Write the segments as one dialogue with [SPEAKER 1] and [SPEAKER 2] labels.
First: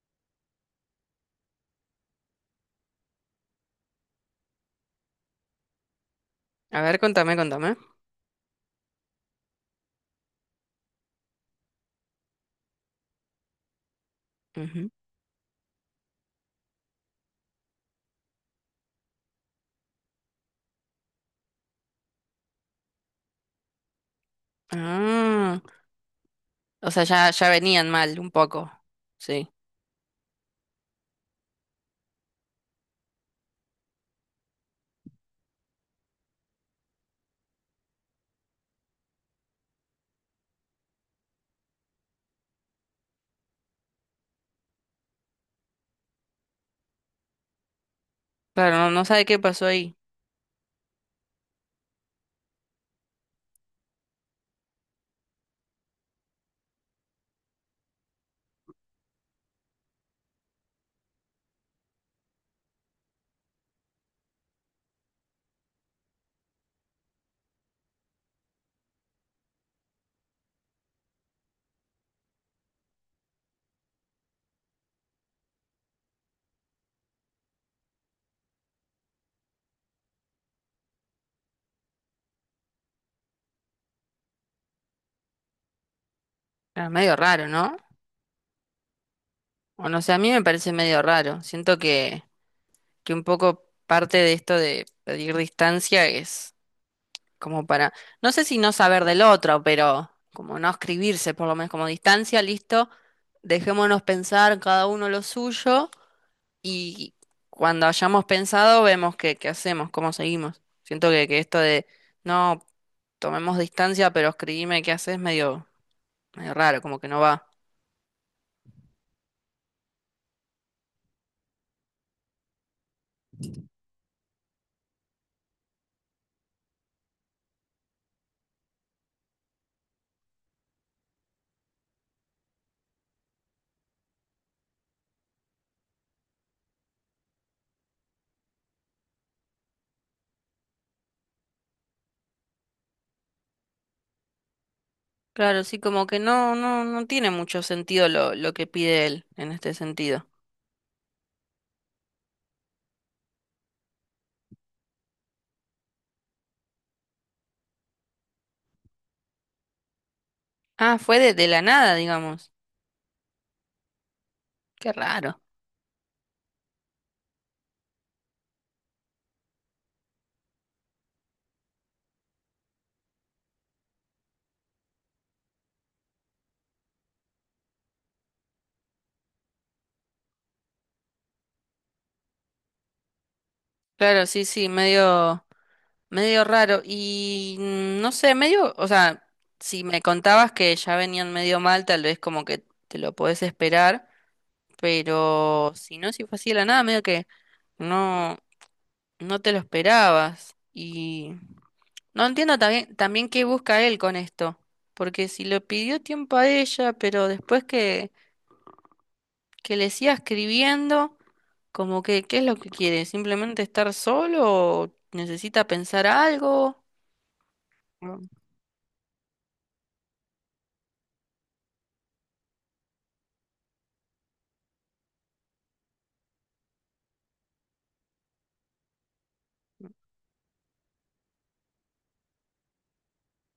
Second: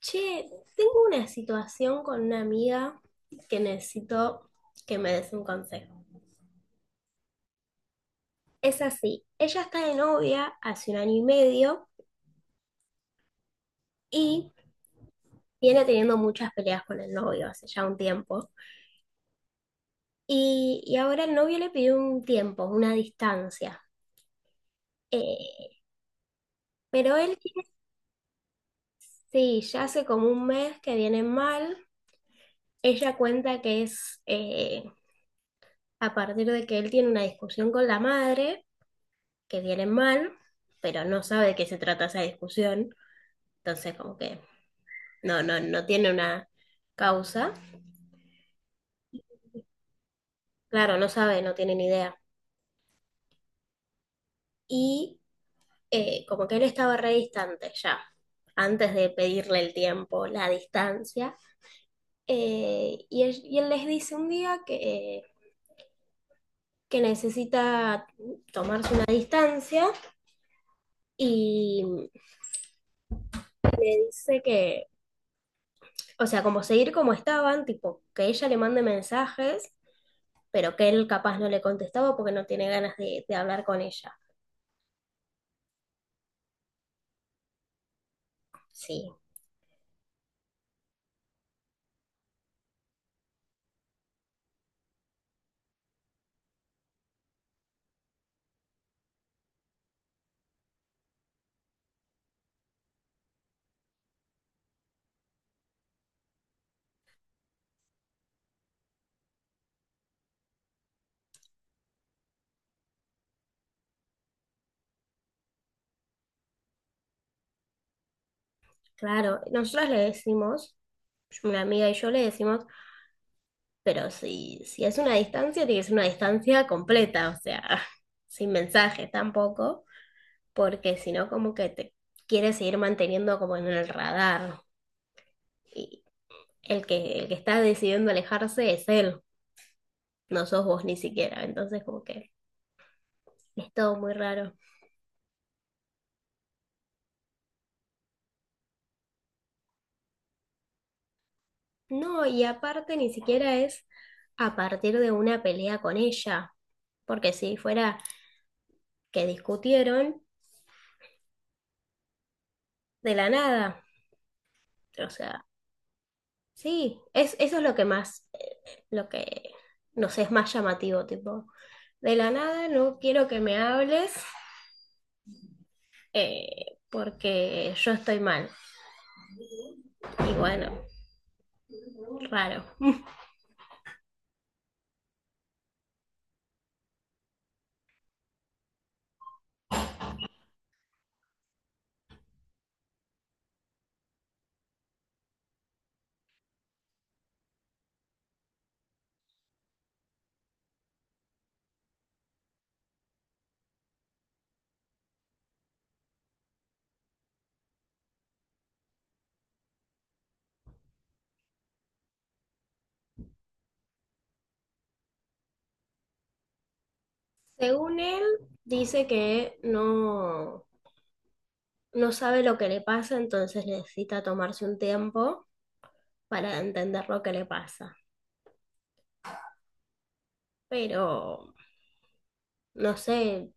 [SPEAKER 1] Che, tengo una situación con una amiga que necesito que me des un consejo.
[SPEAKER 2] A ver, contame, contame.
[SPEAKER 1] Es así, ella está de novia hace un año y medio y
[SPEAKER 2] Ujú.
[SPEAKER 1] viene teniendo muchas peleas con el novio hace ya un tiempo. Y ahora el novio le pidió un tiempo, una distancia.
[SPEAKER 2] Ah,
[SPEAKER 1] Eh,
[SPEAKER 2] o sea,
[SPEAKER 1] pero
[SPEAKER 2] ya,
[SPEAKER 1] él
[SPEAKER 2] ya venían mal un poco. Sí.
[SPEAKER 1] sí, ya hace como un mes que viene mal. Ella cuenta que es a partir de que él tiene una discusión con la madre. Que vienen mal, pero no sabe de qué se trata esa discusión, entonces como que no tiene una causa,
[SPEAKER 2] Claro, no sabe qué pasó ahí.
[SPEAKER 1] claro, no sabe, no tiene ni idea. Y Como que él estaba re distante ya, antes de pedirle el tiempo, la distancia, y él les dice un día que necesita tomarse una distancia y le dice o sea, como seguir como estaban, tipo, que ella le mande mensajes pero que él capaz no le contestaba porque no tiene ganas de hablar con ella.
[SPEAKER 2] Era medio raro, ¿no?
[SPEAKER 1] Sí,
[SPEAKER 2] O no sé, a mí me parece medio raro. Siento que un poco parte de esto de pedir distancia es como para, no sé si no saber del otro, pero como no escribirse, por lo menos como distancia, listo, dejémonos pensar cada uno lo suyo. Y cuando hayamos pensado, vemos qué, qué hacemos, cómo seguimos. Siento que esto de no tomemos distancia, pero escribime qué haces, medio, medio raro, como que no va.
[SPEAKER 1] claro, nosotros le decimos, una amiga y yo le decimos, pero si es una distancia, tiene que ser una distancia completa, o sea, sin mensajes tampoco, porque si no como que te quiere seguir manteniendo como en el radar. Y el que está decidiendo alejarse es él, no sos vos ni siquiera, entonces como que es todo muy raro.
[SPEAKER 2] Claro, sí, como que no, no, no tiene mucho sentido lo que pide él en este sentido.
[SPEAKER 1] No, y aparte ni siquiera es a partir de una pelea con ella, porque si fuera que discutieron
[SPEAKER 2] Ah, fue de la nada, digamos.
[SPEAKER 1] de la nada,
[SPEAKER 2] Qué
[SPEAKER 1] o
[SPEAKER 2] raro.
[SPEAKER 1] sea, sí, eso es lo que más, no sé, es más llamativo, tipo, de la nada no quiero que me hables porque yo estoy mal. Y bueno, raro.
[SPEAKER 2] Claro, sí, sí, medio, medio raro. Y no sé, medio, o sea, si me contabas que ya venían medio mal, tal vez como que te lo podés esperar. Pero si no, si fue así de la nada, medio que no, no te lo esperabas. Y no entiendo también, también qué busca él con esto. Porque si lo pidió tiempo a ella, pero después que le siga escribiendo, como que, ¿qué es lo que quiere? ¿Simplemente estar solo o necesita pensar algo?
[SPEAKER 1] Según él,
[SPEAKER 2] Mm.
[SPEAKER 1] dice que no, no sabe lo que le pasa, entonces necesita tomarse un tiempo para entender lo que le pasa. Pero, no sé,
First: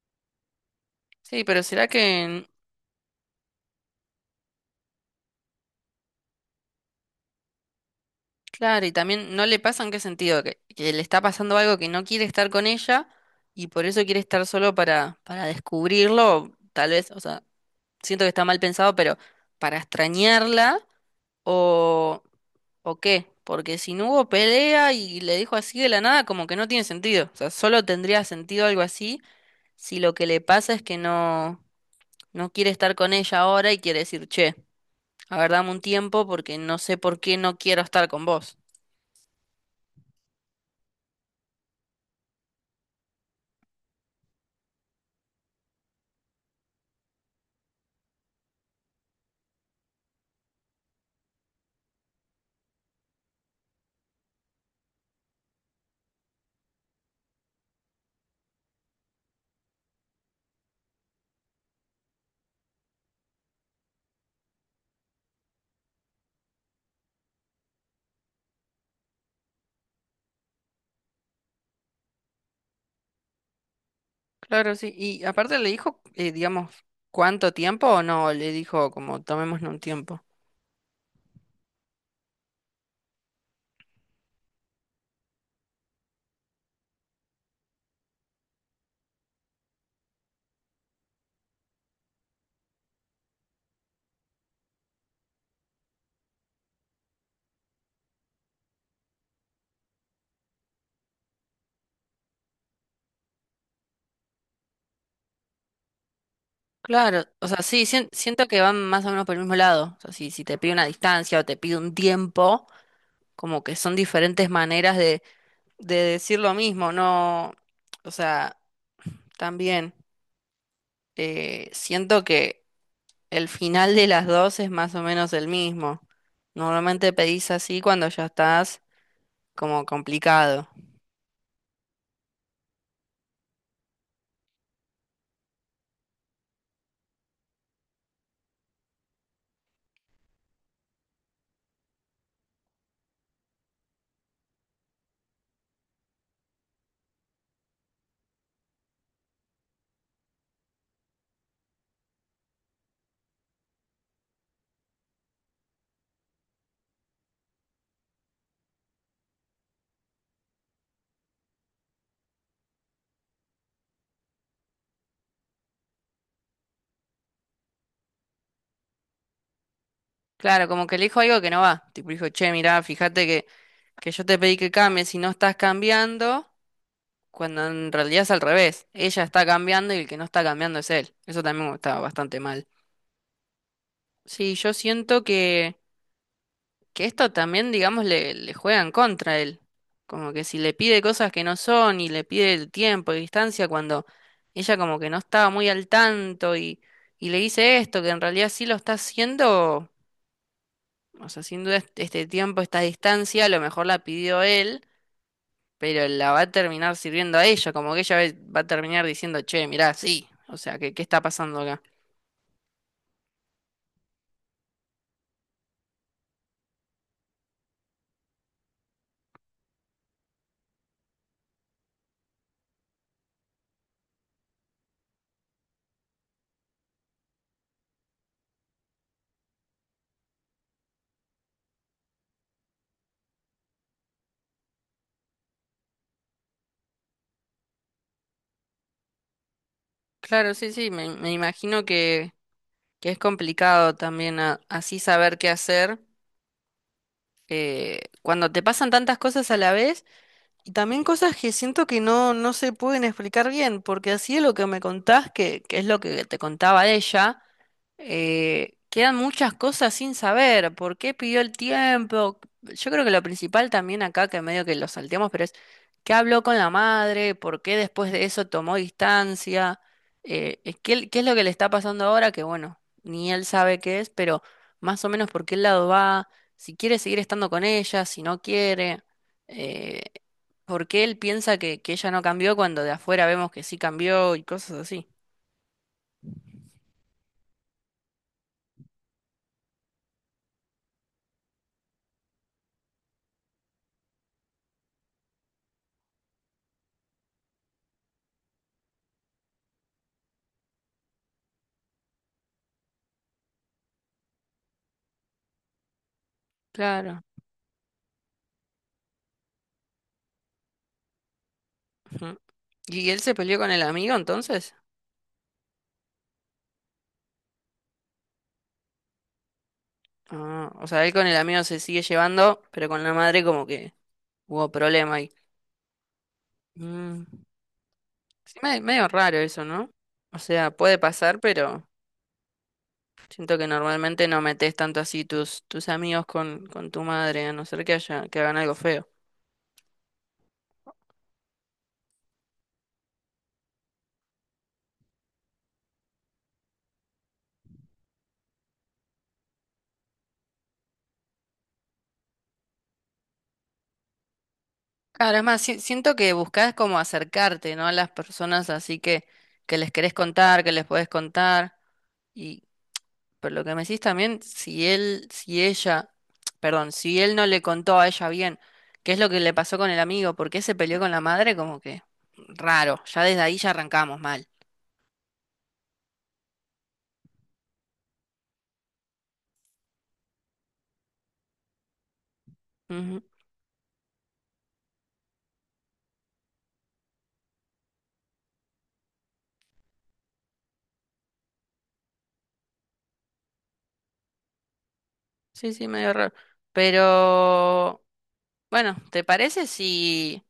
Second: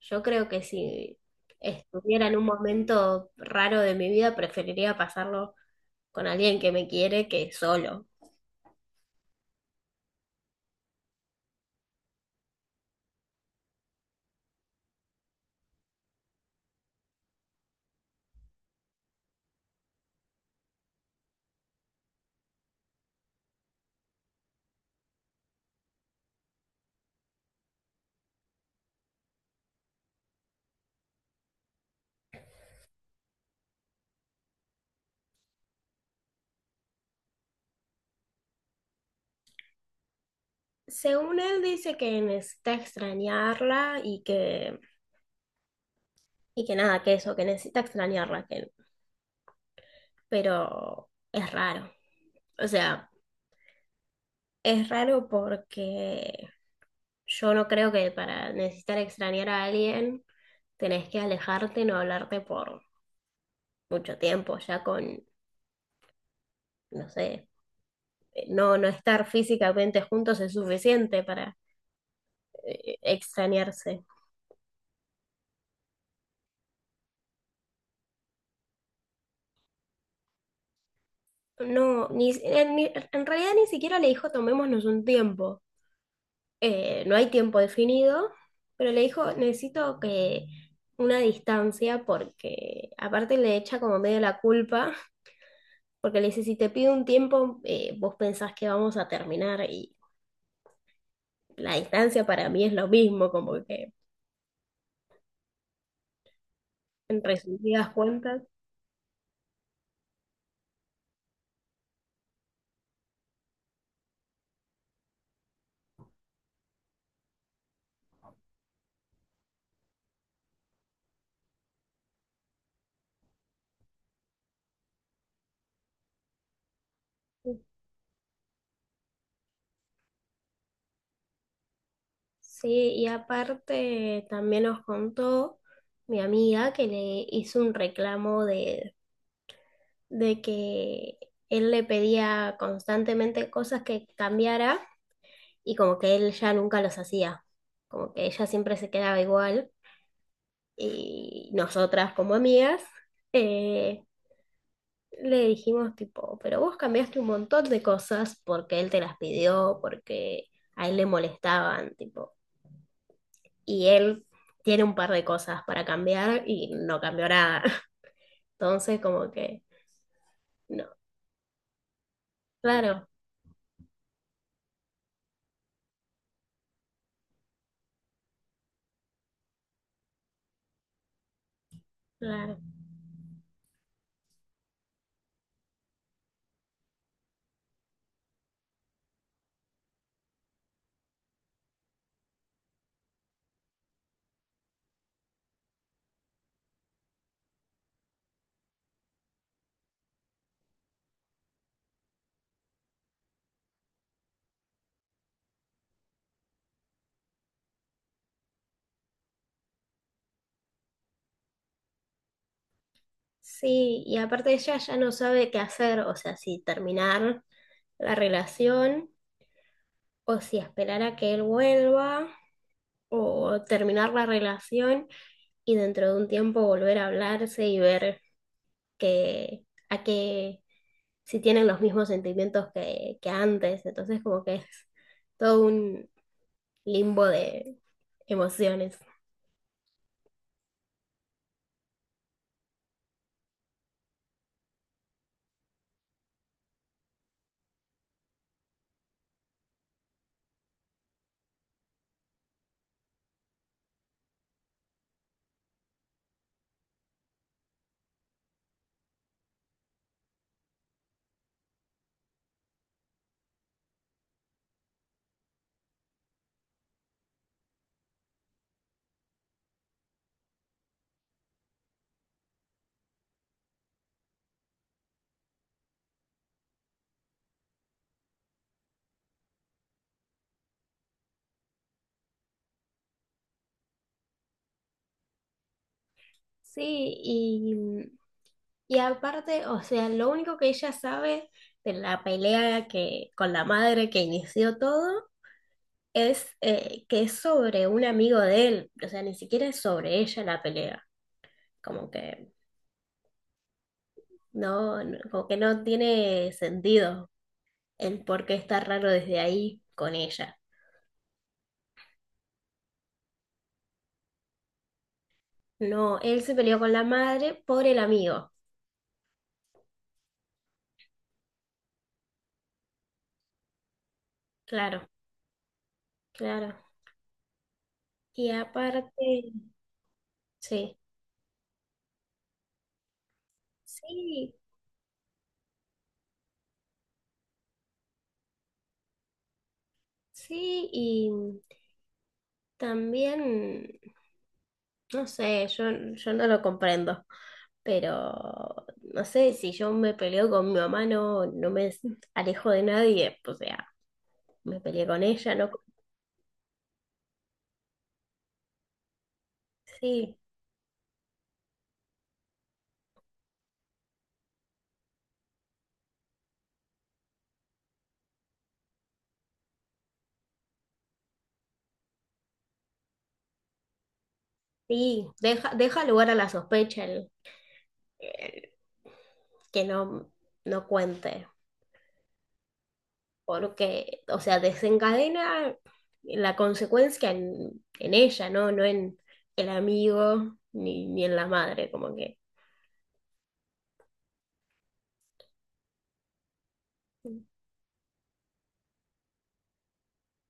[SPEAKER 1] yo creo que si
[SPEAKER 2] Sí, pero ¿será
[SPEAKER 1] estuviera en un
[SPEAKER 2] que...
[SPEAKER 1] momento raro de mi vida, preferiría pasarlo con alguien que me quiere que solo.
[SPEAKER 2] Claro, y también no le pasa en qué sentido, que le está pasando algo que no quiere estar con ella y por eso quiere estar solo para descubrirlo, tal vez, o sea, siento que está mal pensado, pero para extrañarla o, o qué, porque si no hubo pelea y le dijo así de la nada, como que no tiene sentido, o sea, solo tendría sentido algo así si lo que le pasa es que no, no quiere estar con ella ahora y quiere decir, che, a ver, dame un tiempo porque no sé por qué no quiero estar con vos.
[SPEAKER 1] Según él dice que necesita extrañarla y que nada, que eso, que necesita extrañarla, que, pero es raro. O sea, es raro porque yo no creo que para necesitar extrañar a alguien tenés que alejarte, no hablarte por mucho tiempo, ya con, no sé, no estar físicamente juntos es suficiente para extrañarse.
[SPEAKER 2] Claro, sí. Y aparte le dijo, digamos, cuánto tiempo o no, le dijo como tomémonos un tiempo.
[SPEAKER 1] No, ni, si, en, ni- En realidad ni siquiera le dijo tomémonos un tiempo. No hay tiempo definido, pero le dijo necesito que una distancia porque aparte le echa como medio la culpa, porque le dice si te pido un tiempo, vos pensás que vamos a terminar y la distancia para mí es lo mismo, como que
[SPEAKER 2] Claro,
[SPEAKER 1] en
[SPEAKER 2] o sea, sí,
[SPEAKER 1] resumidas
[SPEAKER 2] sien-
[SPEAKER 1] cuentas.
[SPEAKER 2] siento que van más o menos por el mismo lado. O sea, si, si te pide una distancia o te pide un tiempo, como que son diferentes maneras de decir lo mismo, ¿no? O sea, también siento que el final de las dos es más o menos el mismo. Normalmente pedís así cuando ya estás como complicado.
[SPEAKER 1] Sí, y aparte también nos contó mi amiga que le hizo un reclamo de que él le pedía constantemente cosas que cambiara y como que él ya nunca los hacía, como que ella siempre se quedaba igual y nosotras como amigas eh, le dijimos tipo, pero vos cambiaste un montón de cosas porque él te las pidió, porque a él le molestaban, y él tiene un par de cosas para cambiar y no cambió nada. Entonces, como que,
[SPEAKER 2] Claro, como
[SPEAKER 1] no,
[SPEAKER 2] que le dijo algo que no va. Tipo, dijo, che, mirá,
[SPEAKER 1] claro,
[SPEAKER 2] fíjate que yo te pedí que cambies y no estás cambiando, cuando en realidad es al revés. Ella está cambiando y el que no está cambiando es él. Eso también está bastante
[SPEAKER 1] claro.
[SPEAKER 2] mal. Sí, yo siento que esto también, digamos, le juega en contra a él. Como que si le pide cosas que no son y le pide el tiempo y distancia cuando ella como que no estaba muy al tanto y le dice esto, que en realidad sí lo está haciendo. O sea, sin duda este tiempo, esta distancia, a lo mejor la pidió él, pero la va a terminar sirviendo a ella, como que ella ve- va a terminar diciendo, che, mirá, sí, o sea, ¿qué, qué está pasando acá?
[SPEAKER 1] Sí, y aparte ella ya no sabe qué hacer, o sea, si terminar la relación o si esperar a que él vuelva o terminar la relación y dentro de un tiempo volver a hablarse y ver que a qué si tienen los mismos sentimientos que antes. Entonces, como que es todo un, limbo de emociones.
[SPEAKER 2] Claro, sí, sí, me imagino que es complicado también a- así saber qué hacer. Eh, cuando te pasan tantas cosas a la vez. Y también cosas que siento que no, no se pueden explicar bien, porque así es lo que me contás, que es lo que te contaba ella, quedan muchas cosas sin saber. ¿Por qué pidió el tiempo? Yo creo que lo principal también acá, que medio que lo salteamos, pero es qué habló con la madre, por qué después de eso tomó distancia, es qué, qué es lo que le está pasando ahora, que bueno, ni él sabe qué es, pero más o menos por qué lado va, si quiere seguir estando con ella, si no quiere. eh, por qué él piensa que ella no cambió cuando de afuera vemos que sí cambió y cosas así.
[SPEAKER 1] Sí, y, y aparte, o sea, lo único que ella sabe de la pelea con la madre que inició todo es que es sobre un amigo de él, o sea, ni siquiera es sobre ella la pelea, como que como que no tiene
[SPEAKER 2] Claro.
[SPEAKER 1] sentido el por qué está raro desde ahí con ella.
[SPEAKER 2] Ujú. ¿Y él se peleó con el amigo entonces?
[SPEAKER 1] No, él se peleó con la madre por el amigo,
[SPEAKER 2] Ah, o sea, él con el amigo se sigue llevando, pero con la madre como que hubo
[SPEAKER 1] claro,
[SPEAKER 2] problema ahí.
[SPEAKER 1] claro.
[SPEAKER 2] Mm.
[SPEAKER 1] Y
[SPEAKER 2] Sí, me- medio raro
[SPEAKER 1] aparte,
[SPEAKER 2] eso, ¿no? O sea,
[SPEAKER 1] sí.
[SPEAKER 2] puede pasar, pero siento que normalmente no
[SPEAKER 1] Sí,
[SPEAKER 2] metes tanto así tus, tus amigos con tu madre, a no ser que haya, que hagan algo feo.
[SPEAKER 1] sí, y también, no sé, yo no lo comprendo, pero no sé, si yo me peleo con mi mamá, no, no me alejo de nadie, o sea, me peleé con
[SPEAKER 2] Claro, es
[SPEAKER 1] ella,
[SPEAKER 2] más,
[SPEAKER 1] no,
[SPEAKER 2] si- siento que buscás como acercarte, ¿no? A las personas así que les querés
[SPEAKER 1] sí,
[SPEAKER 2] contar, que les podés contar. Y, pero lo que me decís también, si él, si ella, perdón, si él no le contó a ella bien qué es lo que le pasó con el amigo, por qué se peleó con la madre, como que raro, ya desde ahí ya arrancamos mal.
[SPEAKER 1] sí, deja lugar a la sospecha el que no, no cuente,
[SPEAKER 2] Ujú.
[SPEAKER 1] porque, o sea, desencadena la consecuencia en ella, ¿no? No en el amigo ni en la madre, como que,
[SPEAKER 2] Sí, sí, medio raro. Pero, bueno, ¿te parece si,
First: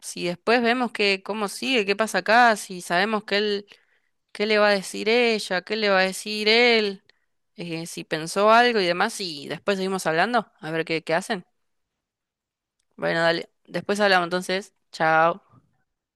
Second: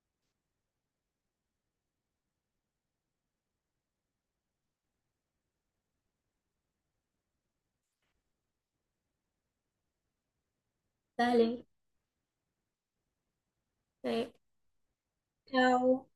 [SPEAKER 2] si después vemos que, cómo sigue, qué pasa acá, si sabemos que él... ¿Qué le va a decir ella? ¿Qué le va a decir él? Si pensó algo y demás, y después seguimos hablando, a ver qué, qué hacen.
[SPEAKER 1] dale.
[SPEAKER 2] Bueno, dale, después hablamos
[SPEAKER 1] Sí.
[SPEAKER 2] entonces. Chao.
[SPEAKER 1] Chao.